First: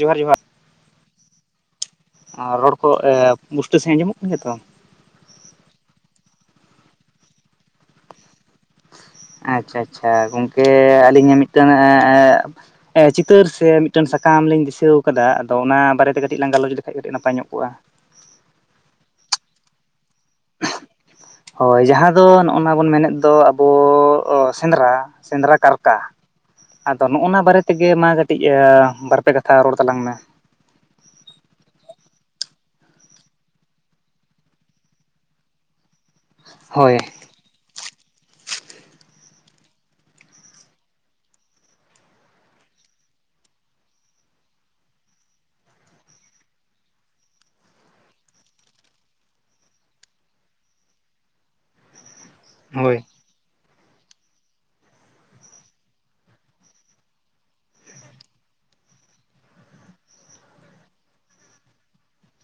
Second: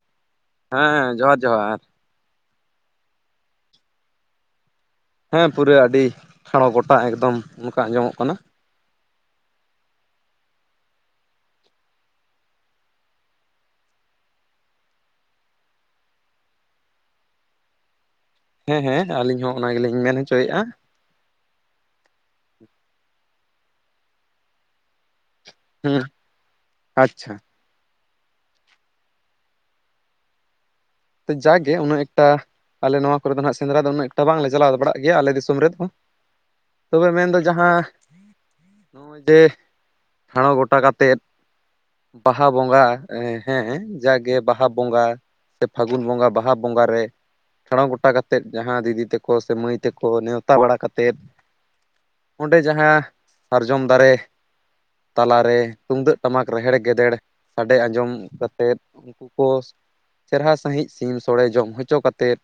ᱡᱚᱦᱟᱨ ᱡᱚᱦᱟᱨ ᱾ ᱦᱮᱸ ᱡᱚᱦᱟᱨ ᱡᱚᱦᱟᱨ ᱾ ᱮ ᱨᱚᱲ ᱠᱚ ᱮ, ᱸ ᱵᱩᱥᱴᱟᱹᱣ ᱥᱟᱺᱦᱤᱡ ᱟᱸᱡᱚᱢᱚᱜ ᱠᱟᱱ ᱜᱮᱭᱟ ᱥᱮ ᱵᱟᱝ? ᱦᱮᱸ ᱯᱩᱨᱟᱹ, ᱟᱹᱰᱤ ᱠᱷᱟᱲᱚ ᱜᱚᱴᱟ ᱮᱠᱫᱚᱢ ᱚᱱᱠᱟ ᱟᱸᱡᱚᱢᱚᱜ ᱠᱟᱱᱟ ᱾ ᱟᱪᱪᱷᱟ ᱟᱪᱪᱷᱟ ᱜᱚᱝᱠᱮ ᱟᱹᱞᱤᱧᱟᱜ ᱢᱤᱫᱴᱟᱹᱝᱼᱼ ᱮ ᱪᱤᱛᱟᱹᱨ ᱥᱮ ᱢᱤᱫᱴᱟᱹᱝ ᱥᱟᱛᱟᱢ ᱞᱤᱧ ᱫᱤᱥᱟᱹᱣ ᱠᱟᱫᱟ, ᱟᱫᱚ ᱚᱱᱟ ᱵᱟᱨᱮᱛᱮ ᱠᱟᱹᱴᱤᱡ ᱞᱟᱝ ᱜᱟᱞᱚᱪ ᱞᱮᱠᱷᱟᱡ ᱠᱟᱹᱴᱤᱡ ᱱᱟᱯᱟᱭ ᱧᱚᱜ ᱠᱚᱜᱼᱟ᱾ ᱦᱮᱸ ᱦᱮᱸ ᱟᱹᱞᱤᱧ ᱦᱚᱸ ᱚᱱᱟ ᱜᱮᱞᱤᱧ ᱢᱮᱱᱼᱼ ᱚᱪᱚᱭᱼᱟ᱾ ᱦᱳᱭ, ᱡᱟᱦᱟᱸ ᱫᱚ ᱱᱚᱜᱼ ᱱᱟ ᱵᱚᱱ ᱢᱮᱱᱮᱫ ᱫᱚ ᱟᱵᱚ ᱥᱮᱸᱫᱽᱨᱟ, ᱥᱮᱸᱫᱽᱨᱟᱼᱼ ᱠᱟᱨᱠᱟ, ᱦᱩᱸ ᱟᱫᱚ ᱟᱪᱪᱷᱟ ᱱᱚᱜᱼᱚᱱᱟ ᱵᱟᱨᱮ ᱛᱮᱜᱮ ᱢᱟ ᱠᱟᱹᱴᱤᱡ ᱮ ᱵᱟᱨᱯᱮ ᱠᱟᱛᱷᱟ ᱨᱚᱲ ᱛᱟᱞᱟᱝ ᱢᱮ ᱾ ᱡᱟᱜᱮ ᱩᱱᱟᱹᱜ ᱮᱠᱴᱟᱼᱼ ᱟᱞᱮ ᱱᱚᱣᱟ ᱠᱚᱨᱮ ᱫᱚ ᱦᱟᱸᱜ ᱥᱮᱸᱫᱽᱨᱟ ᱫᱚ ᱩᱱᱟᱹ ᱮᱠᱴᱟ ᱵᱟᱝᱞᱮ ᱪᱟᱞᱟᱣ ᱵᱟᱲᱟᱜ ᱜᱮᱭᱟᱞᱮ ᱫᱤᱥᱚᱢ ᱨᱮᱫᱚ ᱾ ᱦᱳᱭ ᱛᱚᱵᱮ ᱢᱮᱱᱫᱚ ᱡᱟᱦᱟᱸᱼᱼ ᱱᱚᱜᱼᱚᱭ ᱡᱮ, ᱴᱷᱟᱲᱚ ᱜᱚᱴᱟ ᱠᱟᱛᱮᱫᱼᱼ ᱵᱟᱦᱟ ᱵᱚᱸᱜᱟ ᱦᱮᱸ ᱦᱮᱸ ᱡᱟᱜᱮ ᱵᱟᱦᱟ ᱵᱚᱸᱜᱟᱼᱼ ᱥᱮ ᱯᱷᱟᱹᱜᱩᱱ ᱵᱚᱸᱜᱟ ᱵᱟᱦᱟ ᱵᱚᱸᱜᱟ ᱨᱮᱼᱼ ᱴᱷᱟᱲᱚ ᱜᱚᱴᱟ ᱠᱟᱛᱮᱫᱹ ᱡᱟᱦᱟᱸ ᱫᱤᱫᱤ ᱛᱮᱠᱚ ᱥᱮ ᱢᱟᱹᱭ ᱛᱮᱠᱚ ᱱᱮᱶᱛᱟ ᱵᱟᱲᱟ ᱠᱟᱛᱮᱫᱼᱼ ᱚᱸᱰᱮ ᱦᱳᱭ ᱡᱟᱦᱟᱸ, ᱥᱟᱨᱡᱚᱢ ᱫᱟᱨᱮᱼᱼ ᱛᱟᱞᱟᱨᱮ, ᱛᱩᱢᱫᱟᱹᱜ ᱴᱟᱢᱟᱠ ᱨᱮᱦᱮᱲ ᱜᱮᱡᱮᱲ ᱥᱟᱰᱮ ᱟᱸᱡᱚᱢ ᱠᱟᱛᱮᱫᱼᱼ [unintelligible] ᱪᱮᱨᱦᱟ ᱥᱟᱺᱦᱤᱡ ᱥᱤᱢ ᱥᱳᱲᱮ ᱡᱚᱢ ᱦᱚᱪᱚ ᱠᱟᱛᱮᱫᱼᱼ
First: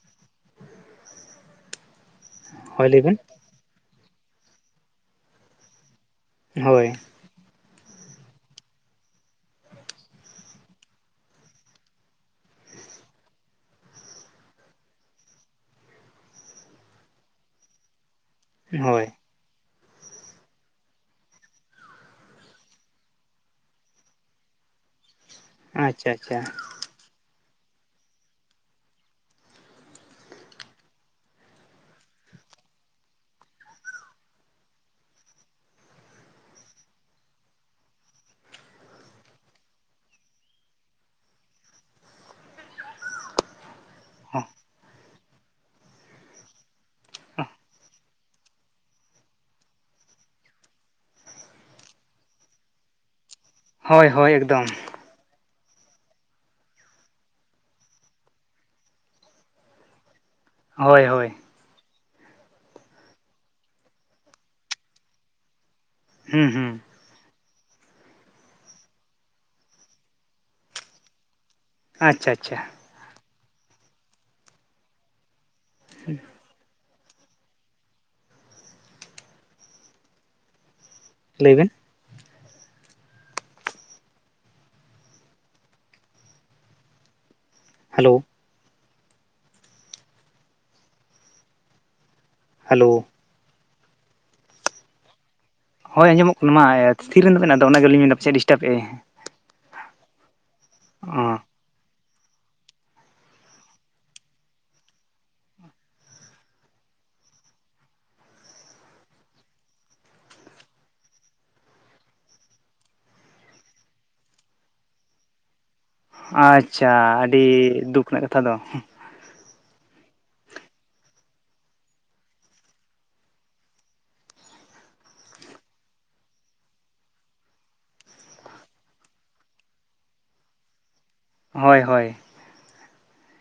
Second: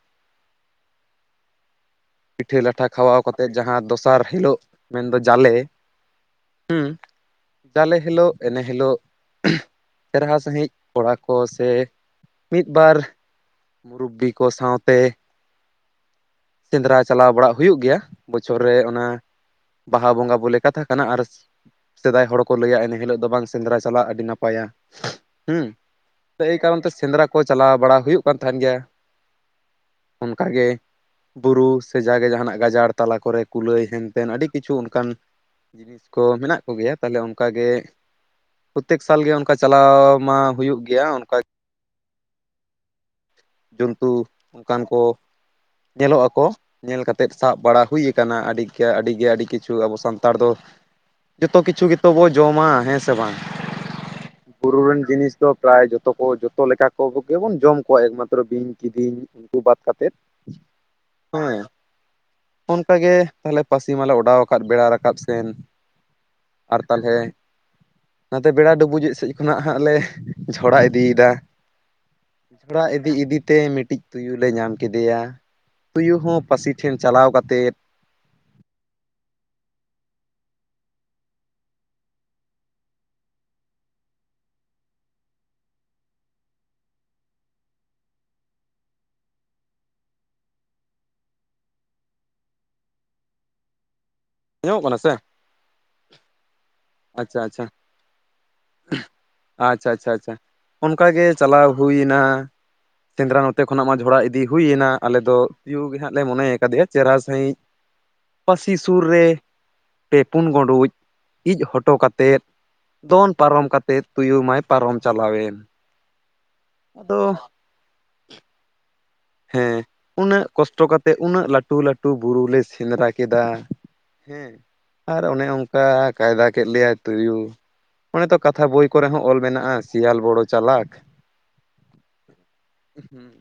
ᱯᱤᱴᱷᱟᱹ ᱞᱟᱴᱷᱟ ᱦᱳᱭ ᱞᱟᱹᱭ ᱵᱮᱱ ᱠᱷᱟᱣᱟᱣ ᱠᱟᱛᱮᱫ ᱡᱟᱦᱟᱸ ᱫᱚᱥᱟᱨ ᱦᱤᱞᱳᱜ, ᱢᱮᱱᱫᱚ ᱡᱟᱞᱮᱼᱼ ᱦᱩᱸ ᱦᱳᱭ ᱡᱟᱞᱮ ᱦᱤᱞᱳᱜ, ᱮᱱᱮ ᱦᱤᱞᱳᱜ, ᱪᱮᱨᱦᱟ ᱥᱟᱺᱦᱤᱡ ᱠᱚᱲᱟ ᱠᱚ ᱥᱮᱼᱼ ᱢᱤᱫ ᱵᱟᱨ ᱢᱩᱨᱩᱵᱽᱵᱤ ᱠᱚ ᱥᱟᱶᱛᱮᱼᱼ ᱥᱮᱸᱫᱽᱨᱟ ᱪᱟᱞᱟᱣ ᱵᱟᱲᱟᱜ ᱦᱩᱭᱩᱜ ᱜᱮᱭᱟ, ᱵᱚᱪᱷᱚᱨ ᱨᱮ ᱚᱱᱟᱼᱼ ᱦᱳᱭ ᱵᱟᱦᱟ ᱵᱚᱸᱜᱟ ᱵᱚᱞᱮ ᱠᱟᱛᱷᱟ ᱠᱟᱱᱟ ᱟᱨᱼᱼ ᱥᱮᱫᱟᱭ ᱦᱚᱲ ᱠᱚ ᱞᱟᱹᱭᱟ ᱤᱱᱟᱹ ᱦᱤᱞᱳᱜ ᱫᱚ ᱵᱟᱝ ᱥᱮᱸᱫᱽᱨᱟ ᱪᱟᱞᱟᱜ ᱟᱹᱰᱤ ᱱᱟᱯᱟᱭᱟ ᱾ ᱦᱩᱸ, ᱟᱪᱪᱷᱟ ᱟᱪᱪᱷᱟ ᱮᱭ ᱠᱟᱨᱚᱱ ᱛᱮ ᱥᱮᱸᱫᱽᱨᱟ ᱠᱚ ᱪᱟᱞᱟᱣ ᱵᱟᱲᱟ ᱦᱩᱭᱩᱜ ᱠᱟᱱ ᱛᱟᱸᱦᱮᱜ ᱜᱮᱭᱟ᱾ ᱚᱱᱠᱟ ᱜᱮᱼᱼ ᱵᱩᱨᱩ ᱥᱮ ᱡᱟᱜᱮ ᱡᱟᱦᱟᱱᱟᱜ ᱜᱟᱡᱟᱲ ᱛᱟᱞᱟ ᱠᱚᱨᱮ ᱠᱩᱞᱟᱹᱭ ᱦᱮᱱᱛᱮᱱ ᱟᱹᱰᱤ ᱠᱤᱪᱷᱩ ᱚᱱᱠᱟᱱᱼᱼ ᱠᱚ ᱢᱮᱱᱟᱜ ᱠᱚᱜᱮᱭᱟ, ᱛᱟᱦᱚᱞᱮ ᱚᱱᱠᱟᱜᱮᱼᱼ ᱯᱨᱚᱛᱛᱮᱠ ᱥᱟᱞ ᱜᱮ ᱚᱱᱠᱟ ᱪᱟᱞᱟᱣ ᱢᱟ ᱦᱩᱭᱩᱜ ᱜᱮᱭᱟ ᱚᱱᱠᱟ ᱾ ᱡᱚᱱᱛᱩᱼᱼ ᱦᱮᱸ [unintelligible] ᱚᱱᱠᱟᱱ ᱠᱚ ᱧᱮᱞᱚᱜ ᱟᱠᱚ, ᱧᱮᱞ ᱠᱟᱛᱮ ᱥᱟᱵ ᱵᱟᱲᱟ ᱦᱩᱭᱼᱼ ᱠᱟᱱᱟ ᱟᱹᱰᱤᱜᱮ ᱟᱹᱰᱤ ᱜᱮ ᱟᱹᱰᱤ ᱠᱤᱪᱷᱩ ᱟᱵᱚ ᱥᱟᱱᱛᱟᱲ ᱫᱚ ᱡᱚᱛᱚ ᱠᱤᱪᱷᱩ ᱜᱮᱛᱚ ᱵᱚ ᱡᱚᱢᱟ ᱦᱮᱸ ᱥᱮ ᱵᱟᱝ? ᱦᱳᱭ ᱦᱳᱭ ᱮᱠᱫᱚᱢ ᱵᱩᱨᱩ ᱨᱮᱱ ᱡᱤᱱᱤᱥ ᱫᱚ ᱯᱨᱟᱭ ᱡᱚᱛᱚ ᱠᱚ ᱡᱚᱛᱚ ᱞᱮᱠᱟ ᱠᱚ ᱜᱮ ᱵᱚᱱ ᱡᱚᱢ ᱠᱚᱣᱟ ᱮᱠᱢᱟᱛ ᱛᱨᱚ ᱵᱤᱧ ᱠᱤᱫᱤᱧ ᱩᱝᱠᱩ ᱵᱟᱫ ᱠᱟᱛᱮᱫ ᱦᱳᱭ ᱦᱳᱭ᱾ ᱦᱮᱸ, ᱚᱱᱠᱟᱜᱮ ᱛᱟᱦᱞᱮ ᱯᱟᱹᱥᱤ ᱢᱟᱞᱮ ᱚᱰᱟᱣ ᱟᱠᱟᱫ ᱵᱮᱲᱟ ᱨᱟᱠᱟᱵ ᱥᱮᱱ᱾ ᱦᱩᱸ ᱦᱩᱸ᱾ ᱛᱟᱞᱦᱮ ᱱᱟᱛᱮ ᱵᱮᱲᱟ ᱰᱩᱵᱩᱡᱚᱜ ᱥᱮᱡ ᱠᱷᱚᱱᱟᱜ ᱦᱟᱸᱜ ᱞᱮ ᱡᱷᱚᱲᱟ ᱤᱫᱤᱭᱮᱫᱟ᱾ ᱟᱪᱪᱷᱟ ᱟᱪᱪᱷᱟ ᱡᱷᱚᱲᱟ ᱤᱫᱤ ᱤᱫᱤᱛᱮ ᱢᱤᱴᱤᱡ ᱛᱩᱭᱩ ᱞᱮ ᱧᱟᱢ ᱠᱮᱫᱮᱭᱟ᱾ ᱛᱩᱭᱩ ᱦᱚᱸ ᱯᱟᱹᱥᱤ ᱴᱷᱮᱱ ᱪᱟᱞᱟᱣ ᱠᱟᱛᱮᱫ᱾ ᱞᱟᱹᱭ ᱵᱮᱱ᱾ ᱦᱮᱞᱳ᱾ ᱦᱮᱞᱳ᱾ ᱟᱸᱡᱚᱢᱚᱜ ᱠᱟᱱᱟ ᱥᱮ? ᱦᱳᱭ ᱟᱸᱡᱚᱜᱚᱜ ᱠᱟᱱᱟ ᱢᱟ ᱛᱷᱤᱨᱮᱱ ᱟᱪᱪᱷᱟ ᱫᱚ ᱵᱮᱱ, ᱟᱪᱪᱷᱟ ᱟᱫᱚ ᱚᱱᱟ ᱜᱮ ᱟᱞᱤᱧ ᱢᱮᱱᱫᱟ ᱯᱟᱪᱮᱫ ᱰᱤᱥᱴᱟᱯᱮᱜ-ᱮ᱾ ᱟᱪᱪᱷᱟ ᱟᱪᱪᱷᱟ ᱟᱪᱪᱷᱟ ᱚᱱᱠᱟᱜᱮ ᱚ ᱪᱟᱞᱟᱣ ᱦᱩᱭᱮᱱᱟ ᱥᱮᱸᱫᱽᱨᱟ ᱱᱚᱛᱮ ᱠᱷᱚᱱᱟᱜ ᱢᱟ ᱡᱷᱚᱲᱟ ᱤᱫᱤ ᱦᱩᱭᱱᱟ ᱟᱞᱮ ᱫᱚ ᱛᱩᱭᱩ ᱜᱮ ᱦᱟᱸᱜ ᱞᱮ ᱢᱚᱱᱮ ᱟᱠᱟᱫᱮᱭᱟ ᱪᱮᱦᱨᱟ ᱥᱟᱺᱦᱤᱡ ᱯᱟᱹᱥᱤ ᱥᱩᱨ ᱨᱮ ᱯᱮ ᱯᱩᱱ ᱜᱩᱸᱰᱩᱡ ᱤᱡ ᱦᱚᱴᱚ ᱠᱟᱛᱮᱫ, ᱫᱚᱱ ᱯᱟᱨᱚᱢ ᱠᱟᱛᱮᱫ ᱛᱩᱭᱩ ᱢᱟᱭ ᱯᱟᱨᱚᱢ ᱪᱟᱞᱟᱣᱮᱱ᱾ ᱟᱪᱪᱷᱟ ᱟᱫᱚ ᱟᱹᱰᱤ ᱫᱩᱠ ᱨᱮᱱᱟᱜ ᱠᱟᱛᱷᱟ ᱫᱚ᱾ ᱦᱮᱸ ᱩᱱᱟᱹᱜ ᱠᱚᱥᱴᱚ ᱠᱟᱛᱮᱜ ᱩᱱᱟᱹᱜ ᱞᱟᱹᱴᱩ ᱞᱟᱹᱴᱩ ᱵᱩᱨᱩ ᱞᱮ ᱥᱮᱸᱫᱽᱨᱟ ᱠᱮᱫᱟ ᱦᱮᱸ᱾ ᱦᱮᱸ, ᱟᱨ ᱚᱱᱮ ᱚᱝᱠᱟ ᱠᱟᱭᱫᱟ ᱠᱮᱫ ᱞᱮᱭᱟᱭ ᱛᱩᱭᱩ᱾ ᱚᱱᱮ ᱛᱚ ᱠᱟᱛᱷᱟ ᱵᱳᱭ ᱠᱚᱨᱮ ᱦᱚᱸ ᱚᱞ ᱢᱮᱱᱟᱜ-ᱟ ᱥᱮᱭᱟᱞ ᱵᱚᱲᱳ ᱪᱟᱞᱟᱠ᱾ ᱦᱳᱭ ᱦᱳᱭ᱾ ᱦᱩᱸ᱾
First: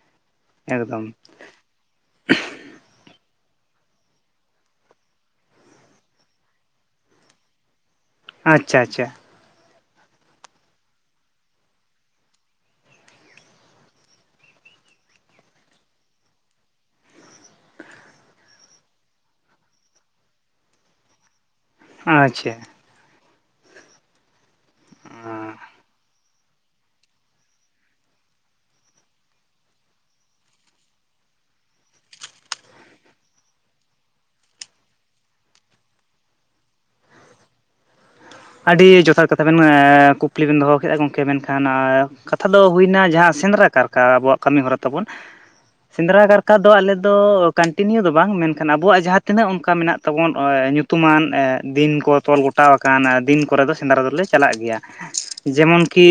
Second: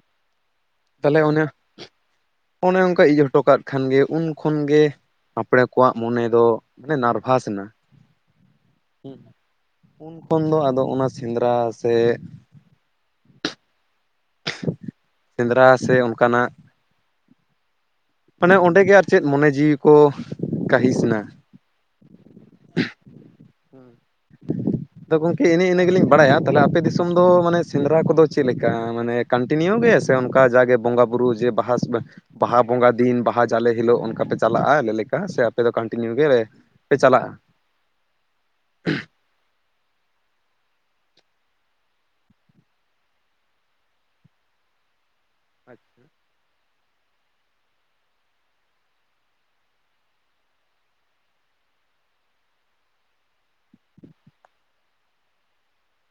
ᱮᱠᱫᱚᱢ ᱛᱟᱦᱚᱴᱞᱮ ᱚᱱᱮ, ᱚᱱᱮ ᱚᱝᱠᱟ ᱤᱡ ᱦᱚᱴᱚ ᱠᱟᱜ ᱠᱷᱟᱱᱜᱮ ᱩᱱ ᱠᱷᱚᱱ ᱜᱮ ᱟᱯᱚᱬᱮ ᱠᱚᱣᱟᱜ ᱢᱚᱱᱮ ᱫᱚ ᱢᱟᱱᱮ ᱱᱟᱨᱵᱷᱟᱥ ᱮᱱᱟ᱾ ᱟᱪᱪᱷᱟ ᱟᱪᱪᱷᱟ ᱦᱩᱸ, ᱩᱱ ᱠᱷᱚᱱ ᱫᱚ ᱟᱫᱚ ᱚᱱᱟ ᱥᱮᱸᱫᱽᱨᱟ ᱥᱮ ᱥᱮᱸᱫᱽᱨᱟ ᱥᱮ ᱚᱱᱠᱟᱱᱟᱜ ᱢᱟᱱᱮ ᱚᱸᱰᱮ ᱜᱮ ᱟᱨ ᱪᱮᱫ ᱢᱚᱱᱮ ᱡᱤᱣᱤ ᱠᱚ ᱠᱟᱹᱦᱤᱥ ᱱᱟ᱾ ᱟᱪᱪᱷᱟ᱾ ᱦᱩᱸ, ᱟᱫᱚ ᱜᱚᱝᱠᱮ ᱮᱱᱮ ᱤᱱᱟᱹ ᱜᱮᱞᱤᱧ ᱵᱟᱲᱟᱭᱟ᱾ ᱛᱟᱦᱞᱮ ᱟᱯ ᱟᱯᱮ ᱫᱤᱥᱚᱢ ᱫᱚ ᱢᱟᱱᱮ ᱥᱮᱸᱫᱽᱨᱟ ᱠᱚᱫᱚ ᱪᱮᱫ ᱞᱮᱠᱟ? ᱢᱟᱱᱮ ᱠᱚᱱᱴᱤᱱᱤᱭᱩ ᱜᱮ ᱥᱮ ᱚᱱᱠᱟ ᱡᱟᱜᱮ ᱵᱚᱸᱜᱟ ᱵᱩᱨᱩ ᱡᱮ ᱵᱟᱦᱟᱥ ᱵᱟᱦᱟ ᱵᱚᱸᱜᱟ ᱫᱤᱱ ᱵᱟᱦᱟ ᱡᱟᱞᱮ ᱦᱤᱞᱳᱜ ᱚᱱᱠᱟ ᱯᱮ ᱪᱟᱞᱟᱜ-ᱟ ᱟᱞᱮ ᱞᱮᱠᱟ ᱥᱮ ᱟᱯᱮ ᱫᱚ ᱠᱚᱱᱴᱤᱱᱤᱭᱩ ᱜᱮ ᱯᱮ ᱪᱟᱞᱟᱜ-ᱟ? ᱟᱹᱰᱤ ᱡᱚᱛᱷᱟᱛ ᱠᱟᱛᱷᱟ ᱵᱮᱱ ᱮᱸᱻ ᱠᱩᱠᱞᱤ ᱵᱮᱱ ᱫᱚᱦᱚ ᱠᱮᱜ-ᱟ ᱜᱚᱝᱠᱮ ᱢᱮᱱᱠᱷᱟᱱ ᱟᱸᱻ ᱠᱟᱛᱷᱟ ᱫᱚ ᱦᱩᱭᱱᱟ ᱡᱟᱦᱟᱸ ᱥᱮᱸᱫᱽᱨᱟ ᱠᱟᱨᱠᱟ ᱟᱵᱚᱣᱟᱜ ᱠᱟᱹᱢᱤ ᱦᱚᱨᱟ ᱛᱟᱵᱚᱱ, ᱥᱮᱸᱫᱽᱨᱟ ᱠᱟᱨ ᱠᱟ ᱫᱚ ᱟᱞᱮ ᱫᱚ ᱠᱚᱱᱴᱤᱱᱤᱭᱩ ᱫᱚ ᱵᱟᱝ ᱢᱮᱱᱠᱷᱟᱱ ᱟᱵᱚᱣᱟᱜ ᱡᱟᱦᱟᱸ ᱛᱤᱱᱟᱹᱜ ᱚᱱᱠᱟ ᱢᱮᱱᱟᱜ ᱛᱟᱵᱚᱱ ᱟ ᱧᱩ ᱛᱩᱢᱟᱱ ᱮᱸᱜ ᱫᱤᱱ ᱠᱚ ᱛᱚᱞ ᱜᱚᱴᱟᱣᱟᱠᱟᱱ ᱟᱨ ᱫᱤᱱ ᱠᱚᱨᱮᱫᱴ ᱫᱚ ᱥᱮᱸᱫᱽᱨᱟ ᱫᱚᱞᱮ ᱪᱟᱞᱟᱜ ᱜᱮᱭᱟ᱾ ᱡᱮᱢᱚᱱ ᱠᱤ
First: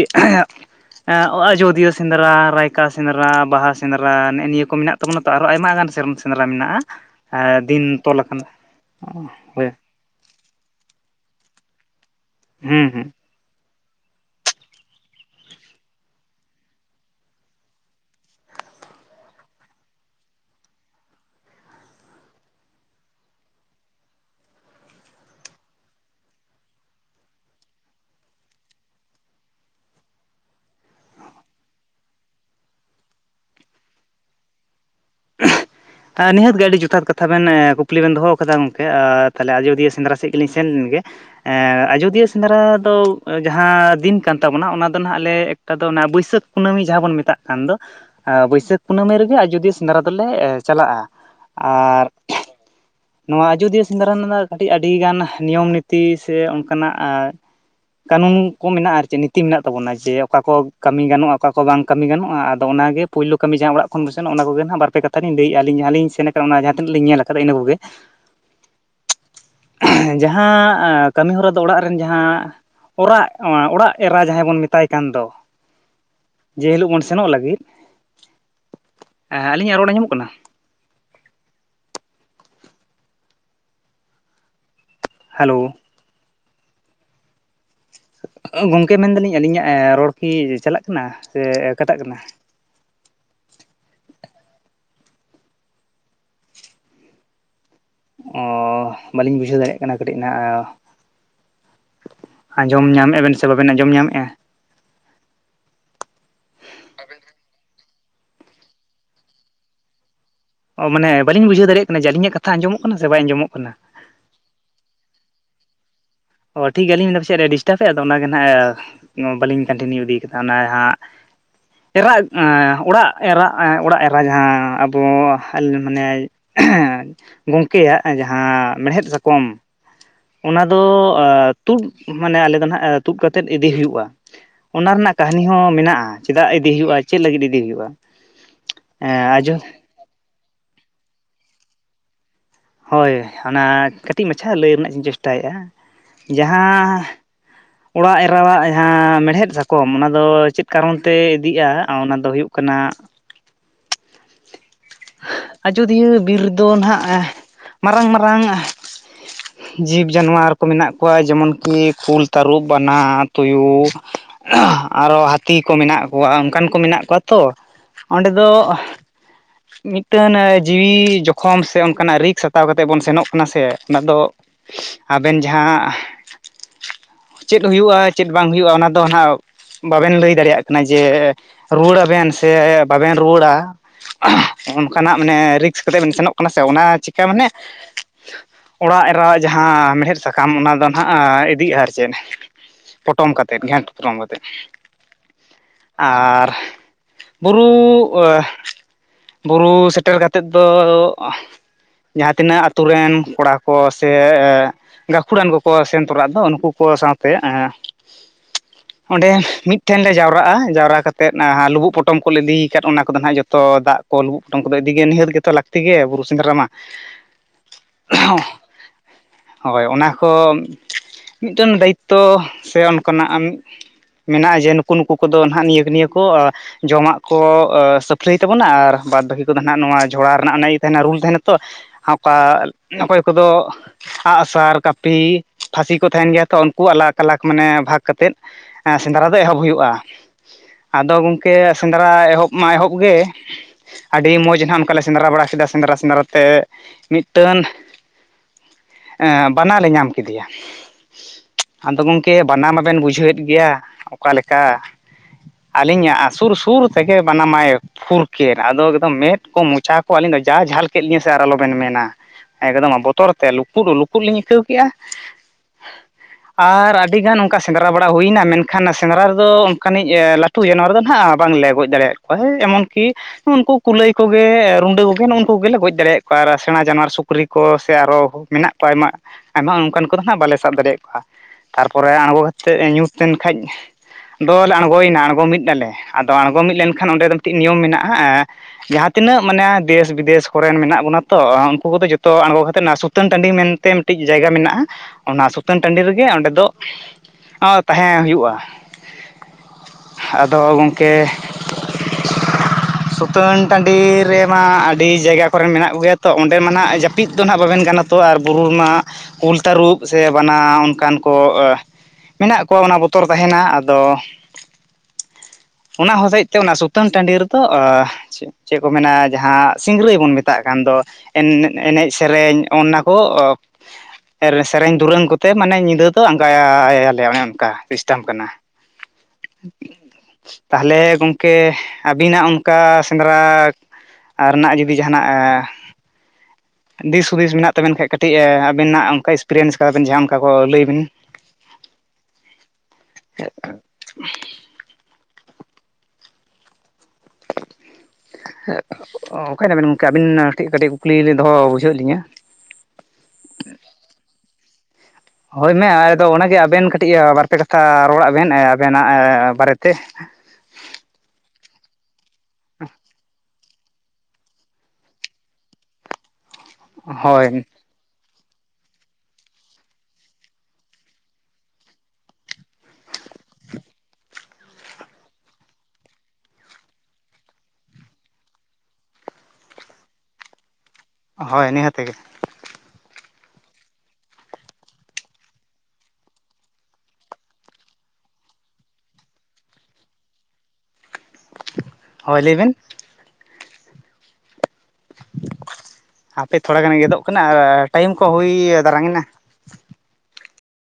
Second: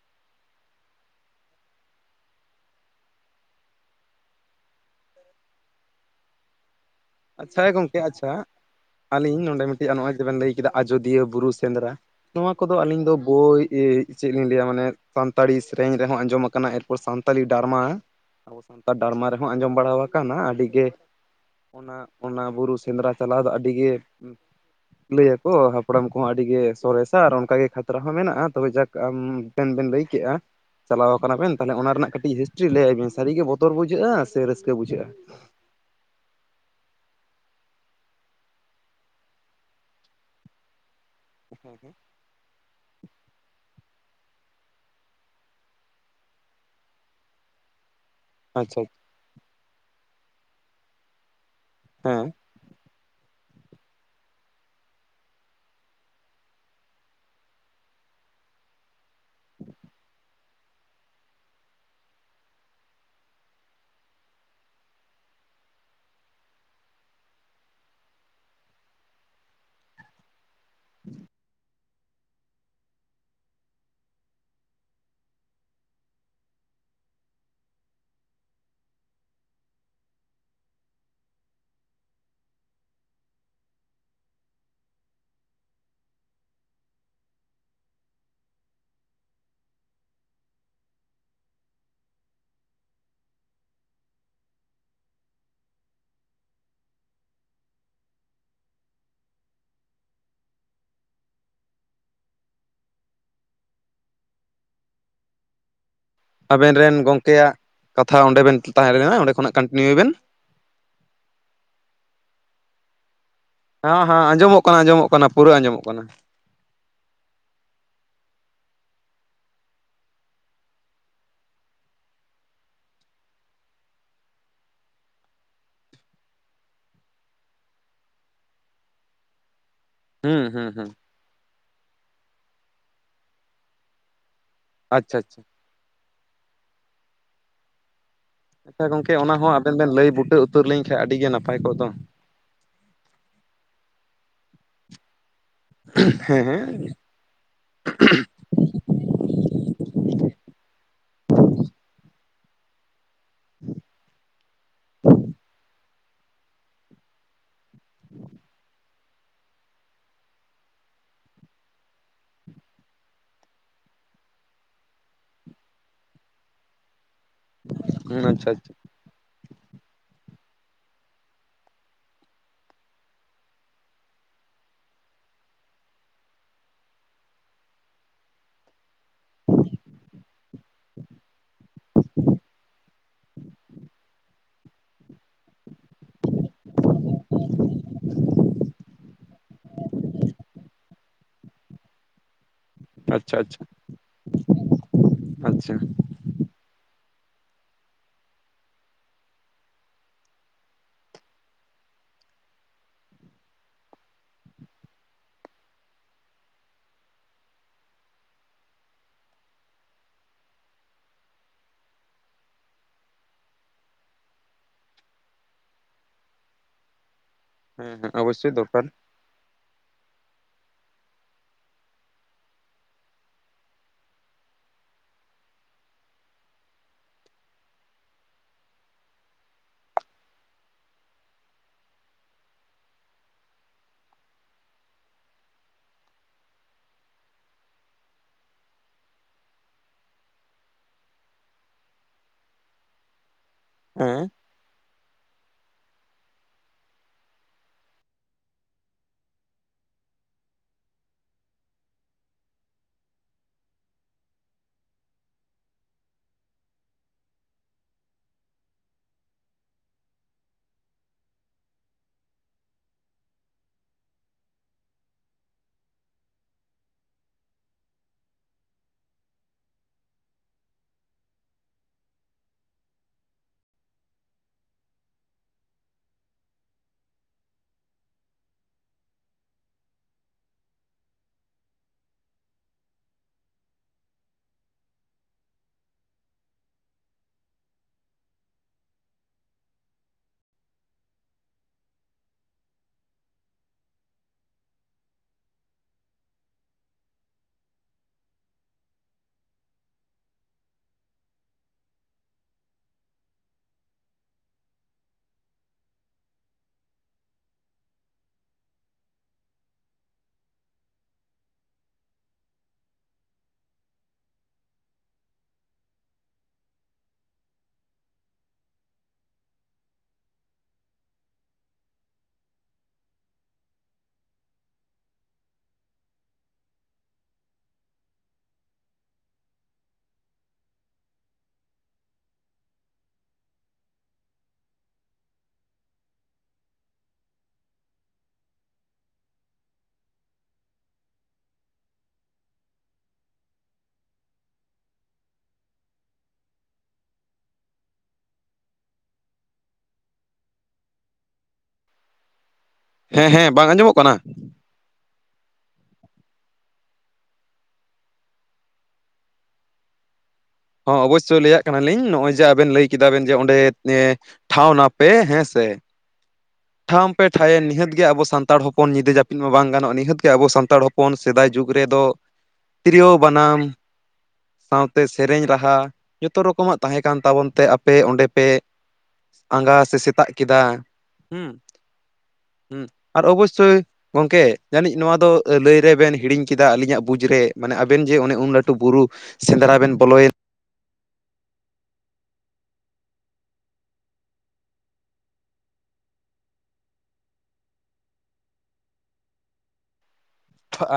ᱟᱡᱳᱫᱤᱭᱟᱹ ᱥᱮᱸᱫᱽᱨᱟ, ᱨᱟᱭᱠᱟ ᱥᱮᱸᱫᱽᱨᱟ, ᱵᱟᱦᱟ ᱥᱮᱸᱫᱽᱨᱟ ᱱᱮᱜ-ᱮ ᱱᱤᱭᱟᱹ ᱠᱚ ᱢᱮᱱᱟᱜ ᱛᱟᱵᱚᱱᱟ ᱛᱚ, ᱟᱨᱚ ᱟᱭᱢᱟ ᱜᱟᱱ ᱥᱮ ᱥᱮᱸᱫᱽᱨᱟ ᱢᱮᱱᱟᱜ-ᱟ ᱟᱻ ᱟᱪᱪᱷᱟ ᱫᱤᱱ ᱛᱚᱞᱟᱠᱟᱱ ᱡᱮ ᱱᱚᱜ-ᱚᱭ ᱡᱚᱫᱤ ᱵᱮᱱ ᱞᱟᱹᱭ ᱠᱮᱫᱟ ᱟᱡᱚᱫᱤᱭᱟᱹ ᱵᱩᱨᱩ ᱥᱮᱸᱫᱽᱨᱟ, ᱱᱚᱣᱟ ᱠᱚᱫᱚ ᱦᱩᱸ ᱟᱹᱞᱤᱧ ᱦᱩᱸ ᱫᱚ ᱵᱳᱭ ᱮᱻ ᱪᱮᱫ ᱞᱤᱧ ᱞᱟᱹᱭᱟ ᱢᱟᱱᱮ ᱥᱟᱱᱛᱟᱲᱤ ᱥᱮᱨᱮᱧ ᱨᱮᱦᱚᱸ ᱟᱸᱡᱚᱢ ᱟᱠᱟᱱᱟ ᱮᱨᱯᱚᱨ ᱥᱟᱱᱛᱟᱲᱤ ᱰᱟᱨᱢᱟ ᱟᱵᱚ ᱥᱟᱱᱛᱟᱲ ᱰᱟᱨᱢᱟ ᱨᱮᱦᱚᱸ ᱟᱸᱡᱚᱢ ᱵᱟᱲᱟᱣᱟᱠᱟᱱᱟ ᱟᱹᱰᱤ ᱜᱮ ᱚᱱᱟ ᱚᱱᱟ ᱵᱩᱨᱩ ᱥᱮᱸᱫᱽᱨᱟ ᱪᱟᱞᱟᱣ ᱫᱚ ᱟᱹᱰᱤ ᱜᱮ ᱞᱟᱹᱭᱟᱠᱚ ᱦᱟᱯᱲᱟᱢ ᱠᱚᱦᱚᱸ ᱟᱹᱰᱤ ᱜᱮ ᱥᱚᱨᱮᱥᱟ ᱟᱨ ᱚᱱᱠᱟᱜᱮ ᱠᱷᱟᱛᱨᱟ ᱦᱚᱸ ᱢᱮᱱᱟᱜᱼᱟ ᱛᱚᱵᱮ ᱡᱟᱠ ᱟᱢ ᱟᱵᱮᱱ ᱵᱮᱱ ᱞᱟᱹᱭ ᱠᱮᱜ-ᱟ ᱪᱟᱞᱟᱣ ᱠᱟᱱᱟ ᱵᱮᱱ, ᱛᱟᱦᱞᱮ ᱚᱱᱟ ᱨᱮᱱᱟᱜ ᱠᱟᱹᱴᱤᱡ ᱦᱤᱥᱴᱨᱤ ᱞᱟᱹᱭᱟᱭ ᱵᱤᱱ ᱥᱟᱹᱨᱜᱮ ᱵᱚᱛᱚᱨ ᱵᱩᱡᱷᱟᱹᱜ-ᱟ ᱥᱮ ᱨᱟᱹᱥᱠᱟᱹ ᱵᱩᱡᱷᱟᱹᱜ-ᱟ? ᱟ ᱱᱤᱦᱟᱹᱛ ᱜᱮ ᱟᱹᱰᱤ ᱡᱚᱛᱷᱟᱛ ᱠᱟᱛᱷᱟ ᱵᱮᱱ ᱮᱸ ᱠᱩᱠᱞᱤ ᱵᱮᱱ ᱫᱚᱦᱚᱣ ᱠᱟᱫᱟ ᱜᱚᱝᱠᱮ ᱟᱨ ᱛᱟᱦᱚᱞᱮ ᱟᱡᱚᱫᱤᱭᱟᱹ ᱥᱮᱸᱫᱽᱨᱟ ᱥᱮᱫ ᱜᱮᱞᱤᱧ ᱥᱮᱱ ᱞᱮᱱ ᱜᱮᱼᱼ ᱮᱸ ᱟᱡᱚᱫᱤᱭᱟᱹᱼᱼ ᱥᱮᱸᱫᱽᱨᱟ ᱫᱚ ᱚ ᱡᱟᱦᱟᱸ ᱫᱤᱱ ᱠᱟᱱ ᱛᱟᱵᱚ ᱱᱟ ᱚᱱᱟ ᱫᱚ ᱱᱟᱦᱟᱸᱜ ᱟᱞᱮ ᱮᱠᱴᱟ ᱫᱚ ᱚᱱᱟ ᱵᱟᱹᱭ ᱥᱟᱹᱠ ᱠᱩᱱᱟᱹᱢᱤ ᱡᱟᱦᱟᱸ ᱵᱚᱱ ᱢᱮᱛᱟᱜᱼᱼ ᱠᱷᱟᱱ ᱫᱚ ᱟᱻ ᱵᱟᱹᱭ ᱥᱟᱹᱠ ᱟᱪᱪᱷᱟ ᱠᱩᱱᱟᱹᱢᱤ ᱨᱮ ᱜᱮ ᱟᱡᱚᱫᱤᱭᱟᱹ ᱥᱮᱸᱫᱽᱨᱟ ᱫᱚᱞᱮ ᱮ ᱪᱟᱞᱟᱜ-ᱟ ᱟᱨᱼᱼ ᱦᱮᱸ ᱱᱚᱣᱟ ᱟᱡᱳᱫᱤᱭᱟᱹ ᱥᱮᱸᱫᱽᱨᱟ ᱨᱮᱱᱟᱜ ᱫᱚ ᱠᱟᱹᱴᱤᱡ ᱟᱹᱰᱤ ᱜᱟᱱ ᱱᱤᱭᱚᱢ ᱱᱤᱛᱤ ᱥᱮ ᱚᱱᱠᱟ ᱱᱟᱜ ᱟᱼᱼᱼ ᱠᱟᱱᱩᱱ ᱠᱚ ᱢᱮᱱᱟᱜ-ᱟ ᱟᱨ ᱪᱮᱫ ᱱᱤᱛᱤ ᱢᱮᱱᱟᱜ ᱛᱟᱵᱚ ᱱᱟ ᱡᱮ ᱚᱠᱟ ᱠᱚ ᱠᱟᱢᱤ ᱜᱟᱱᱚᱜ-ᱟ ᱚᱠᱟ ᱠᱚ ᱵᱟᱝ ᱠᱟᱢᱤ ᱜᱟᱱᱚᱜ-ᱟ ᱟᱫᱚ ᱚᱱᱟ ᱜᱮᱼᱼ ᱯᱩᱭᱞᱩ ᱠᱟᱹᱢᱤ ᱡᱟᱦᱟᱸ ᱚᱲᱟᱜ ᱠᱷᱚᱱ ᱵᱚ ᱥᱮᱱᱚᱜ ᱚᱱᱟ ᱯᱩᱭᱞᱳ ᱠᱟᱢᱤ ᱡᱟᱦᱟᱸ ᱚᱲᱟᱜ ᱠᱷᱚᱱ [unintelligible] ᱠᱚ ᱜᱮ ᱱᱟᱦᱟᱸᱜ ᱵᱟᱨ ᱯᱮ ᱠᱟᱛᱷᱟ ᱞᱤᱧ ᱞᱟᱹᱭᱮᱜ-ᱟ ᱟᱹᱞᱤᱧ ᱡᱟᱦᱟᱸ ᱞᱤᱧ ᱥᱮᱱ ᱟᱠᱟᱱᱟ ᱚᱱᱟ ᱡᱟᱦᱟᱸ ᱛᱤᱱᱟᱹᱜ ᱞᱤᱧ ᱧᱮᱞ ᱟᱠᱟᱫᱟ ᱤᱱᱟᱹ ᱠᱚ ᱜᱮ᱾ [inaudible] ᱡᱟᱦᱟᱸ ᱟᱸ ᱠᱟᱹᱢᱤ ᱦᱚᱨᱟ ᱫᱚ ᱚᱲᱟᱜ ᱨᱮᱱ ᱡᱟᱦᱟᱸᱼᱼ ᱚᱨᱟᱜ ᱮᱸ ᱚᱲᱟᱜ ᱮᱨᱟ ᱡᱟᱦᱟᱸᱭ ᱵᱚᱱ ᱢᱮᱛᱟᱭ ᱠᱟᱱ ᱫᱚᱼᱼ ᱡᱮ ᱦᱤᱞᱳᱜ ᱵᱩᱱ ᱥᱮᱱᱚᱜ ᱞᱟᱹᱜᱤᱫ ᱮᱸ ᱟᱞᱤᱧ ᱟᱜ ᱨᱚᱲ ᱟᱡᱚ ᱢᱚᱜ ᱠᱟᱱᱟ? ᱦᱮᱞᱳ᱾ ᱚ ᱜᱚᱝᱠᱮ ᱢᱮᱱ ᱫᱟᱞᱤᱧ ᱟᱹᱞᱤᱧ ᱟᱜ ᱮ ᱸ ᱨᱚᱲ ᱠᱤ ᱪᱟᱞᱟᱜ ᱠᱟᱱᱟ ᱥᱮ ᱠᱟᱴᱟᱜ ᱠᱟᱱᱟ? ᱚ ᱵᱟᱹᱞᱤᱧ ᱵᱩᱡᱷᱟᱹᱣ ᱫᱟᱲᱮᱜ ᱠᱟᱱᱟ ᱠᱟᱹᱴᱤᱡ ᱱᱟᱦᱟᱸᱜ ᱚᱻᱼᱼ ᱟᱸᱡᱚᱢ ᱧᱟᱢᱮᱜ-ᱟ ᱵᱮᱱ ᱥᱮ ᱵᱟ ᱵᱮᱱ ᱟᱸᱡᱚᱢ ᱧᱟᱢᱮᱜ-ᱟ? ᱟᱵᱮᱱ ᱨᱮᱱ ᱜᱚᱝᱠᱮ ᱭᱟᱜ ᱠᱟᱛᱷᱟ ᱚᱸᱰᱮ ᱵᱮᱱ ᱛᱟᱦᱮᱸ ᱞᱮᱱᱟ ᱚᱸᱰᱮ ᱠᱷᱚ ᱱᱟᱜ ᱠᱟᱱᱴᱤ ᱱᱤᱭᱩᱭ ᱵᱮᱱ᱾ ᱚ ᱢᱟᱱᱮ ᱵᱟᱹᱞᱤᱧ ᱵᱩᱡᱷᱟᱹᱣ ᱫᱟᱲᱮ ᱭᱟᱜ ᱠᱟᱱᱟ ᱡᱮ ᱟᱹᱞᱤᱧᱟᱜ ᱠᱟᱛᱷᱟ ᱟᱸᱡᱚ ᱢᱚᱜ ᱠᱟᱱᱟ ᱥᱮ ᱵᱟᱭ ᱟᱸᱡᱚ ᱢᱚᱜ ᱠᱟᱱᱟ? ᱦᱮᱸ ᱦᱮᱸ ᱟᱸᱡᱚ ᱢᱚᱜ ᱠᱟᱱᱟ ᱟᱸᱡᱚ ᱢᱚᱜ ᱠᱟᱱᱟ ᱯᱩᱨᱟᱹ ᱟᱸᱡᱚ ᱢᱚᱜ ᱠᱟᱱᱟ᱾ ᱚ ᱴᱷᱤᱠ ᱜᱮᱭᱟ ᱟᱹᱞᱤᱧ ᱢᱮᱱ ᱵᱟᱥᱮᱜ ᱨᱮ ᱰᱤᱥ ᱴᱟᱵ ᱮᱜ-ᱟ ᱟᱫᱚ ᱚᱱᱟ ᱜᱮ ᱱᱟᱦᱟᱸᱜ ᱚᱻᱚᱸ ᱵᱟᱹᱞᱤᱧ ᱠᱟᱱᱴᱤ ᱱᱤᱭᱩ ᱤᱫᱤ ᱠᱟᱫᱟ ᱚᱱᱟ ᱦᱟᱸᱜ᱾ [unintelligible] ᱚᱸᱻ ᱚᱲᱟᱜ ᱮᱨᱟᱜ ᱚᱸ ᱚᱲᱟᱜ ᱮᱨᱟ ᱡᱟᱦᱟᱸ ᱟᱵᱚ [unintelligible] ‌ ᱢᱟᱱᱮᱼᱼ ᱜᱚᱝᱠᱮ ᱭᱟᱜ ᱡᱟᱦᱟᱸ ᱢᱮᱬᱦᱮᱫ ᱥᱟᱠᱚᱢᱼᱼ ᱦᱩᱸ ᱚᱱᱟ ᱦᱩᱸ ᱫᱚ ᱦᱩᱸ ᱚᱻ ᱛᱩᱫ ᱢᱟᱱᱮ ᱟᱞᱮ ᱫᱚ ᱱᱟ ᱦᱟᱸᱜ ᱛᱩᱫ ᱠᱟᱛᱮᱜ ᱤᱫᱤ ᱦᱩᱭᱩᱜ-ᱟ᱾ ᱚᱱᱟ ᱨᱮᱱᱟᱜ ᱟᱪᱪᱷᱟ ᱟᱪᱪᱷᱟ ᱠᱟᱦᱱᱤ ᱦᱚᱸ ᱢᱮᱱᱟᱜ-ᱟ ᱪᱮᱫᱟᱜ ᱤᱫᱤ ᱦᱩᱭᱩᱜ-ᱟ ᱪᱮᱫ ᱞᱟᱹᱜᱤᱫ ᱤᱫᱤ ᱦᱩᱭᱩᱜ-ᱟ᱾ ᱟᱪᱪᱷᱟ ᱜᱚᱝᱠᱮ ᱚᱱᱟ ᱦᱚᱸ ᱟᱵᱮᱱ ᱵᱮᱱ ᱞᱟᱹᱭ ᱵᱩᱴᱟᱹ ᱩᱛᱟᱹᱨ ᱞᱤᱧ ᱠᱷᱟᱡ ᱟᱹᱰᱤ ᱜᱮ ᱱᱟᱯᱟᱭ ᱠᱚᱜ ᱫᱚ᱾ ᱦᱚᱭ ᱚᱱᱟ ᱠᱟᱹᱴᱤᱡ ᱢᱟᱪᱷᱟ ᱞᱟᱹᱭ ᱨᱮᱱᱟᱜ ᱤᱧ ᱪᱮᱥᱴᱟ ᱭᱮᱜ-ᱟ᱾ ᱦᱮᱸ ᱦᱮᱸ ᱡᱟᱦᱟᱸ ᱚᱲᱟᱜ ᱮᱨᱟ ᱣᱟᱜᱼᱼ ᱡᱟᱦᱟᱸ ᱢᱮᱬᱦᱮᱫ ᱥᱟᱠᱚᱢ ᱚᱱᱟ ᱫᱚ ᱪᱮᱫ ᱠᱟ ᱨᱚᱱ ᱛᱮ ᱤᱫᱤᱜ-ᱟ ᱚᱱᱟ ᱫᱚ ᱦᱩᱭᱩᱜ ᱠᱟᱱᱟ᱾ [inaudible] ᱟᱡᱳ ᱫᱤᱭᱟᱹ ᱵᱤᱨ ᱫᱚ ᱱᱟ ᱦᱟᱸᱜ ᱮ ᱢᱟᱨᱟᱝ ᱢᱟᱨᱟᱝᱼᱼ ᱡᱤᱵᱽ ᱡᱟᱱ ᱣᱟᱨ ᱠᱚ ᱢᱮᱱᱟᱜ ᱠᱚᱣᱟ ᱡᱮᱢᱚᱱ ᱠᱤ ᱠᱩᱞ ᱛᱟᱨᱩᱵ ᱵᱟᱱᱟ ᱛᱩᱭᱩ᱾ ᱟᱨᱚ ᱦᱟᱛᱤ ᱠᱚ ᱢᱮᱱᱟᱜ ᱠᱚᱣᱟ ᱚᱱ ᱠᱟᱱ ᱠᱚ ᱢᱮᱱᱟᱜ ᱠᱚᱣᱟ ᱛᱚ ᱚᱸᱰᱮ ᱟᱪᱪᱷᱟ ᱫᱚᱼᱼ ᱟᱪᱪᱷᱟ ᱢᱤᱫ ᱴᱟᱹᱱ ᱡᱤᱣᱤ ᱡᱚ ᱠᱷᱚᱱ ᱥᱮ ᱚᱱᱠᱟ ᱱᱟᱜ ᱨᱤᱠᱥ ᱦᱟᱛᱟᱣ ᱠᱟᱛᱮᱜ ᱵᱚᱱ ᱥᱮ ᱱᱚᱜ ᱠᱟᱱᱟ ᱥᱮ ᱚᱱᱟ ᱫᱚ᱾ ᱟᱵᱮᱱ ᱡᱟᱦᱟᱸ ᱪᱮᱫ ᱦᱩᱭᱩᱜ-ᱟ ᱪᱮᱫ ᱵᱟᱝ ᱦᱩᱭᱩᱜ-ᱟ ᱚᱱᱟ ᱫᱚ ᱱᱟ ᱦᱟᱸᱜᱼᱼ ᱵᱟ ᱵᱮᱱ ᱞᱟᱹᱭ ᱫᱟᱲᱮ ᱭᱟᱜ ᱠᱟᱱᱟ ᱡᱮ ᱨᱩᱣᱟᱹᱲ ᱟᱵᱮᱱ ᱥᱮ ᱵᱟ ᱵᱮᱱ ᱨᱩᱣᱟᱹᱲ ᱟ᱾ ᱱᱚᱜ-ᱚ ᱱᱚᱠᱟ ᱱᱟᱜ ᱢᱟᱱᱮ ᱨᱤᱠᱥ ᱠᱟ ᱛᱮᱜ ᱵᱮᱱ ᱥᱮ ᱱᱚᱜ ᱠᱟᱱᱟ ᱥᱮ ᱚᱱᱟ ᱪᱮᱠᱟ ᱢᱟᱱᱮᱼᱼ ᱚᱲᱟᱜ ᱮᱨᱟ ᱣᱟᱜ ᱡᱟᱦᱟᱸ ᱢᱮᱬᱦᱮᱫ ᱥᱟᱠᱟᱢ ᱚᱱᱟ ᱫᱚ ᱱᱟ ᱦᱟᱸᱜ ᱚᱻ ᱤᱫᱤᱜᱼᱟ ᱟᱨ ᱪᱮᱫ᱾ ᱯᱚᱴᱚᱢ ᱟᱪᱪᱷᱟ ᱠᱟ ᱛᱮᱫ ᱟᱪᱪᱷᱟ ᱜᱷᱮᱸᱴ ᱯᱚ ᱴᱚᱢ ᱠᱟᱛᱮᱜ᱾ ᱟᱪᱪᱷᱟ ᱟᱨ ᱵᱩᱨᱩ ᱚᱣᱚᱼᱼ ᱵᱩᱨᱩ ᱥᱮᱴᱮᱨ ᱠᱟ ᱛᱮᱫ ᱫᱚᱼᱼ ᱡᱟᱦᱟᱸ ᱛᱤᱱᱟᱹᱜ ᱟᱛᱳ ᱨᱮᱱ ᱠᱚᱲᱟ ᱠᱚ ᱥᱮᱼᱼ ᱜᱟᱠᱷᱩ ᱲᱟᱱ ᱠᱚ ᱠᱚ ᱥᱮᱱ ᱛᱚᱨᱟᱜ ᱫᱚ ᱩᱱᱠᱩ ᱠᱚ ᱥᱟᱶ ᱛᱮ ᱮᱸᱼᱼ [inaudible] ᱚᱸᱰᱮ ᱢᱤᱫ ᱴᱷᱮᱱ ᱞᱮ ᱡᱟᱣ ᱨᱟᱜ-ᱟ ᱡᱟᱣᱨᱟ ᱠᱟᱛᱮᱫ ᱟᱸᱻ ᱞᱩᱵᱩᱜ ᱯᱚᱴᱚᱢ ᱠᱚᱞᱮ ᱤᱫᱤ ᱠᱟᱫ ᱚᱱᱟ ᱠᱚ ᱫᱚ ᱱᱟᱦᱟᱸᱜ ᱡᱷᱚᱛᱚ ᱫᱟᱜᱼᱼ ᱠᱚ ᱞᱩᱵᱩᱜ ᱯᱚᱴᱚᱢ ᱠᱚ ᱫᱚ ᱤᱫᱤ ᱜᱮ ᱱᱤᱦᱟᱹᱛ ᱜᱮ ᱛᱚ ᱞᱟᱠᱛᱤ ᱜᱮᱭᱟ ᱵᱩᱨᱩ ᱥᱮᱸᱫᱽᱨᱟ ᱢᱟ᱾ ᱦᱮᱸ ᱦᱮᱸ ᱚᱵᱚᱥ ᱥᱳᱭ ᱫᱚᱨ ᱠᱟᱨ᱾ ᱦᱚᱭ ᱚᱱᱟ ᱠᱚ ᱢᱤᱫ ᱴᱮᱱ ᱫᱟᱭᱤᱛᱛᱚ ᱥᱮ ᱚᱱᱠᱟ ᱱᱟᱜ ᱮᱢᱼᱼ ᱢᱮᱱᱟᱜ-ᱟ ᱡᱮ ᱱᱩᱠᱩ ᱱᱩᱠᱩ ᱠᱚ ᱫᱚ ᱱᱟ ᱦᱟᱸᱜ ᱱᱤᱭᱟᱹ ᱱᱤᱭᱟᱹ ᱠᱚᱼᱼ ᱡᱚᱢᱟᱜ ᱠᱚ ᱚ [unintelligible] ᱛᱟᱵᱚ ᱱᱟ ᱟᱨᱼᱼ ᱵᱟᱫᱽ ᱵᱟᱹᱠᱤ ᱠᱚ ᱫᱚ ᱱᱟ ᱦᱟᱸᱜ ᱱᱚᱣᱟ ᱡᱷᱚᱲᱟ ᱨᱮᱱᱟᱜ ᱚᱱᱮ ᱤᱭᱟᱹ ᱛᱟᱦᱮᱱᱟ ᱨᱩᱞ ᱛᱟᱦᱮ ᱱᱟ ᱛᱚ [unintelligible] ‌ ᱠᱟ ᱚᱠᱚᱭ ᱠᱚ ᱫᱚᱼᱼ ᱟᱸᱜᱼᱥᱟᱨ ᱠᱟᱹᱯᱤ ᱯᱷᱟᱥᱤ ᱠᱚ ᱛᱟᱦᱮᱱ ᱜᱮ ᱭᱟ ᱛᱚ ᱩᱱᱠᱩ ᱟᱞᱟᱠ ᱟᱞᱟᱠ ᱢᱟᱱᱮ ᱵᱷᱟᱜᱽ ᱠᱟᱛᱮᱫ ᱮᱸ ᱥᱮᱸᱫᱽᱨᱟ ᱫᱚ ᱮᱦᱚᱵ ᱦᱩᱭᱩᱜᱼᱟ᱾ ᱟᱫᱚ ᱜᱚᱝᱠᱮ ᱥᱮᱸᱫᱽᱨᱟ ᱮᱦᱚᱵ ᱢᱟ ᱮᱦᱚᱵ ᱜᱮ ᱦᱮᱸ ᱟᱹᱰᱤ ᱢᱚᱡᱽ ᱦᱟᱸᱜ ᱚᱠᱟ ᱞᱮ ᱥᱮᱸᱫᱽᱨᱟ ᱵᱟᱲᱟ ᱠᱮᱫᱟ ᱥᱮᱸᱫᱽᱨᱟ ᱥᱮᱸᱫᱽᱨᱟ ᱛᱮ ᱢᱤᱫᱴᱮᱱ ᱮᱸ ᱵᱟᱱᱟ ᱞᱮ ᱧᱟᱢ ᱠᱮᱫᱮᱭᱟ, ᱟᱫᱚ ᱜᱚᱢᱠᱮ ᱵᱟᱱᱟ ᱢᱟᱵᱮᱱ ᱵᱩᱡᱷᱟᱹᱣᱮᱫ ᱜᱮᱭᱟ ᱚᱠᱟᱮ ᱞᱮᱠᱟ? ᱟᱹᱞᱤᱧᱟᱜ ᱥᱩᱨ ᱥᱩᱨ ᱛᱮᱜᱮ ᱵᱟᱱᱟᱢᱟᱭ ᱯᱷᱩᱨᱠᱮᱛ᱾ ᱟᱫᱚ ᱮᱠᱫᱚᱢ ᱢᱮᱫ ᱠᱚ ᱢᱚᱪᱟ ᱠᱚ ᱟᱹᱞᱤᱧ ᱫᱚ ᱡᱟ ᱡᱷᱟᱞ ᱠᱮᱫ ᱞᱤᱧᱟᱹ ᱥᱮ ᱟᱨ ᱟᱞᱚᱵᱮᱱ ᱢᱮᱱᱟ᱾ ᱮᱠᱫᱚᱢ ᱵᱚᱛᱚᱨ ᱛᱮ ᱞᱩ ᱞᱩᱯᱩᱜᱫ ᱞᱤᱧ ᱟᱹᱭᱠᱟᱹᱣ ᱠᱮᱫᱮᱜᱼᱟ, ᱟᱨ ᱟᱹᱰᱤᱜᱟᱱ ᱚᱱᱠᱟ ᱥᱮᱸᱫᱽᱨᱟ ᱵᱟᱲᱟ ᱦᱩᱭᱱᱟ, ᱢᱮᱱᱠᱷᱟᱱ ᱥᱮᱸᱫᱽᱨᱟ ᱨᱮᱫᱚ ᱚᱱᱠᱟᱱᱤᱡ ᱞᱟ ᱴᱩ ᱡᱟᱱᱣᱟᱨ ᱫᱚ ᱱᱟᱦᱟᱸᱜ ᱵᱟᱝᱞᱮ ᱜᱚᱡ ᱫᱟᱲᱮᱭᱟᱜ ᱠᱚᱣᱟ ᱮᱢᱚᱱ ᱠᱤ ᱩᱱᱠᱩ ᱠᱩᱞᱟᱹᱭ ᱠᱚᱜᱮ ᱨᱩᱰᱟᱹ ᱠᱚᱜᱮ ᱱᱚᱜᱼ ᱩᱱᱠᱩᱜᱮᱞᱮ ᱜᱚᱡ ᱫᱟᱲᱮᱭᱟᱜ ᱠᱚᱣᱟ ᱥᱮᱬ ᱡᱟᱱᱣᱟᱨ ᱥᱩᱠᱨᱤ ᱠᱚ ᱥᱮ ᱟᱨᱚ ᱢᱮᱱᱟᱜ ᱠᱚᱣᱟ ᱟᱭᱢᱟ ᱟᱭᱢᱟ ᱚᱱᱠᱟᱱ ᱠᱚᱫᱚ ᱦᱜ ᱵᱟᱞᱮ ᱥᱟᱵ ᱫᱟᱲᱮᱭᱟᱜ ᱠᱚᱣᱟ᱾ ᱛᱟᱨᱯᱚᱨᱮ ᱟᱬᱜᱚ ᱠᱟ ᱠᱟᱛᱮᱫ ᱧᱩᱛ ᱛᱮᱱ ᱠᱷᱟᱸᱡ ᱫᱚ ᱞᱮ ᱟᱬᱜᱚᱭᱮᱱᱟ ᱟᱬᱜᱚ ᱢᱤᱫ ᱱᱟᱞᱮ, ᱟᱫᱚ ᱟᱬᱜᱚ ᱢᱤᱫ ᱞᱮᱱᱠᱷᱟᱱ ᱚᱸᱰᱮ ᱫᱚ ᱢᱤᱫᱴᱤᱡ ᱱᱤᱭᱚᱢ ᱢᱮᱱᱟᱜᱼᱟ ᱡᱟᱦᱟᱸ ᱛᱤᱱᱟᱹᱜ ᱢᱟᱱᱮ ᱫᱮᱥ ᱵᱤᱫᱮᱥ ᱠᱚᱨᱮᱱ ᱢᱮᱱᱟᱜ ᱵᱚᱱᱟ ᱛᱚ ᱩᱱᱠᱩ ᱠᱚᱫᱚ ᱡᱚᱛᱚ ᱟᱬᱜᱚ ᱠᱟᱛᱮ ᱱᱚᱣᱟ ᱥᱩᱛᱟᱹᱱ ᱴᱟᱺᱰᱤ ᱢᱮᱱᱛᱮ ᱴᱤᱡ ᱡᱟᱭᱜᱟ ᱢᱮᱱᱟᱜᱼᱟ ᱚᱱᱟ ᱥᱩᱛᱟᱹᱱ ᱴᱟᱺᱰᱤ ᱨᱮᱜᱮ ᱚᱸᱰᱮ ᱫᱚ ᱚ ᱛᱟᱦᱮᱸ ᱦᱩᱭᱩᱜᱼᱟ, ᱟᱫᱚ ᱜᱚᱝᱠᱮ ᱥᱩᱛᱟᱹᱱ ᱴᱟᱺᱰᱤ ᱨᱮᱢᱟ ᱟᱹᱰᱤ ᱡᱟᱭᱜᱟ ᱠᱚᱨᱮᱱ ᱢᱮᱱᱟᱜ ᱠᱚᱜᱮᱭᱟ ᱛᱚ ᱚᱸᱰᱮ ᱢᱟ ᱱᱟᱦᱟᱸᱜ ᱡᱟᱹᱯᱤᱫ ᱫᱚ ᱱᱟᱦᱟᱸᱜ ᱵᱟᱵᱮᱱ ᱜᱟᱱᱚᱜ ᱛᱚ ᱟᱨ ᱵᱩᱨᱩ ᱨᱮᱱᱟᱜ ᱩᱞ ᱛᱟᱹᱨᱩᱵ ᱥᱮ ᱵᱟᱱᱟᱨ ᱚᱱᱠᱟᱱ ᱠᱚ ᱢᱮᱱᱟᱜ ᱠᱚᱣᱟ ᱚᱱᱟ ᱵᱚᱛᱚᱨ ᱛᱟᱦᱮᱱᱟ, ᱟᱫᱚ ᱚᱱᱟ ᱦᱚᱛᱮᱡ ᱛᱮ ᱚᱱᱟ ᱥᱩᱛᱟᱹᱱ ᱴᱟᱺᱰᱤ ᱨᱮᱫᱚ ᱪᱮᱫ ᱠᱚ ᱢᱮᱱᱟ ᱡᱟᱦᱟᱸ ᱥᱤᱝᱨᱟᱹᱭ ᱵᱚᱱ ᱢᱮᱛᱟᱜ ᱠᱟᱱ ᱫᱚ, ᱮᱱᱱᱮ ᱥᱮᱨᱮᱧ ᱚᱱᱟᱠᱚ ᱥᱮᱨᱮᱧ ᱫᱩᱨᱟᱹᱝ ᱠᱚᱛᱮ ᱢᱟᱱᱮ ᱧᱤᱫᱟᱹ ᱫᱚ ᱟᱸᱜᱟᱭᱟᱞᱮ ᱚᱱᱮ ᱚᱱᱠᱟ ᱥᱤᱥᱴᱮᱢ ᱠᱟᱱᱟ, ᱛᱟᱦᱚᱞᱮ ᱜᱚᱝᱠᱮ ᱟᱵᱤᱱᱟᱜ ᱚᱱ ᱠᱟ ᱥᱮᱸᱫᱽᱨᱟ ᱟᱨᱮᱱᱟᱜ ᱡᱩᱫᱤ ᱡᱟᱦᱟᱱᱟᱜ ᱟ ᱫᱤᱥ ᱦᱩᱫᱤᱥ ᱢᱮᱱᱟᱜ ᱛᱟᱵᱮᱱ ᱠᱷᱟᱱᱡ ᱠᱟᱹᱴᱤᱡ ᱟᱵᱤᱱᱟᱜ ᱚᱱᱠᱟ ᱮᱠᱥᱯᱨᱤᱭᱮᱱᱥ ᱠᱟᱫᱟᱵᱮᱱ ᱡᱟᱦᱟᱸ ᱚᱱᱠᱟ ᱠᱚ ᱞᱟᱹᱭ ᱵᱤᱱ᱾ [inaudible] ᱚᱠᱟᱭ ᱱᱟᱵᱮᱱ ᱜᱚᱢᱠᱮ ᱟᱹᱵᱤᱱ ᱴᱷᱤᱡ ᱠᱟᱹᱴᱤᱡ ᱠᱩᱠᱞᱤ ᱫᱚᱦᱚ ᱵᱩᱡᱷᱟᱹᱣᱮᱫ ᱞᱤᱧᱟ᱾ ᱦᱮᱸ ᱦᱮᱸ ᱵᱟᱝ ᱟᱸᱡᱚᱢᱚᱜ ᱠᱟᱱᱟ? ᱦᱳᱭ ᱢᱮ ᱟᱫᱚ ᱚᱱᱟᱜᱮ ᱟᱵᱮᱱ ᱠᱟᱹᱴᱤᱡ ᱵᱟᱨᱯᱮ ᱠᱟᱛᱷᱟ ᱨᱚᱲᱟᱜ ᱵᱮᱱ ᱟᱵᱮᱱᱟᱜ ᱵᱟᱨᱮᱛᱮ᱾ ᱦᱚᱸ ᱚᱵᱚᱥᱥᱳ ᱞᱟᱹᱭᱟᱜ ᱠᱟᱱᱟᱞᱤᱧ ᱱᱚᱜᱼᱚᱭ ᱡᱮ ᱟᱵᱮᱱ ᱞᱟᱹᱭ ᱠᱮᱫᱟ ᱵᱮᱱ ᱡᱮ ᱚᱸᱰᱮ ᱴᱷᱟᱶ ᱱᱟᱯᱮ ᱦᱮᱸᱥᱮ ᱴᱷᱟᱶ ᱯᱮ ᱦᱳᱭ ᱴᱷᱟᱭᱮᱱ ᱱᱤᱦᱟᱹ ᱜᱮ ᱟᱵᱚ ᱥᱛ ᱦᱚ ᱯᱚᱱ ᱧᱤᱫᱟᱹ ᱡᱟᱹᱯᱤᱫ ᱢᱟ ᱵᱟᱝ ᱜᱟᱱᱚᱜᱼᱟ, ᱱᱤᱦᱟᱹᱛ ᱜᱮ ᱟᱵᱚ ᱥᱟᱱᱛᱟᱲ ᱦᱚᱯᱚᱱ ᱥᱮᱫᱟᱭ ᱡᱩᱜᱽ ᱨᱮᱫᱚ ᱛᱤᱨᱭᱳ, ᱵᱟᱱᱟᱢ ᱥᱟᱶᱛᱮ ᱥᱮᱨᱮᱧ, ᱨᱟᱦᱟ ᱡᱚᱛᱚ ᱨᱚᱠᱚᱢᱟᱜ ᱛᱟᱦᱮᱸ ᱠᱟᱱ ᱛᱟᱵᱚᱱ ᱛᱮ ᱟᱯᱮ ᱚᱸᱰᱮ ᱯᱮ ᱟᱸᱜᱟ ᱥᱮ ᱥᱮᱛᱟᱜ ᱠᱮᱫᱟ, ᱦᱩᱸ ᱦᱳᱭ ᱱᱤᱦᱟᱹᱛ ᱜᱮ᱾ ᱦᱩᱸ ᱟᱨ ᱚᱵᱚᱥᱳᱭ ᱜᱚᱝᱠᱮ ᱡᱟᱹᱱᱤᱡ ᱱᱚᱣᱟ ᱫᱚ ᱞᱟᱹᱭ ᱨᱮᱵᱮᱱ ᱦᱤᱲᱤᱧ ᱠᱮᱫᱟ ᱟᱹᱞᱤᱧᱟᱜ ᱵᱩᱡᱽ ᱨᱮ ᱢᱟᱱᱮ ᱟᱵᱮᱱ ᱡᱮ ᱚᱱᱮ ᱩᱱ ᱞᱟᱹᱴᱩ ᱵᱩᱨᱩ ᱥᱮᱸᱫᱽᱨᱟ ᱵᱮᱱ ᱵᱚᱞᱚᱭᱮ ᱦᱳᱭ ᱞᱟᱹᱭᱵᱮᱱ᱾ ᱦᱟᱯᱮ ᱛᱷᱚᱲᱟ ᱜᱟᱱ ᱜᱮᱫᱚᱜ ᱠᱟᱱᱟ ᱟᱨ ᱴᱟᱭᱤᱢ ᱠᱚ ᱦᱩᱭ ᱫᱟᱨᱟᱝᱱᱟ,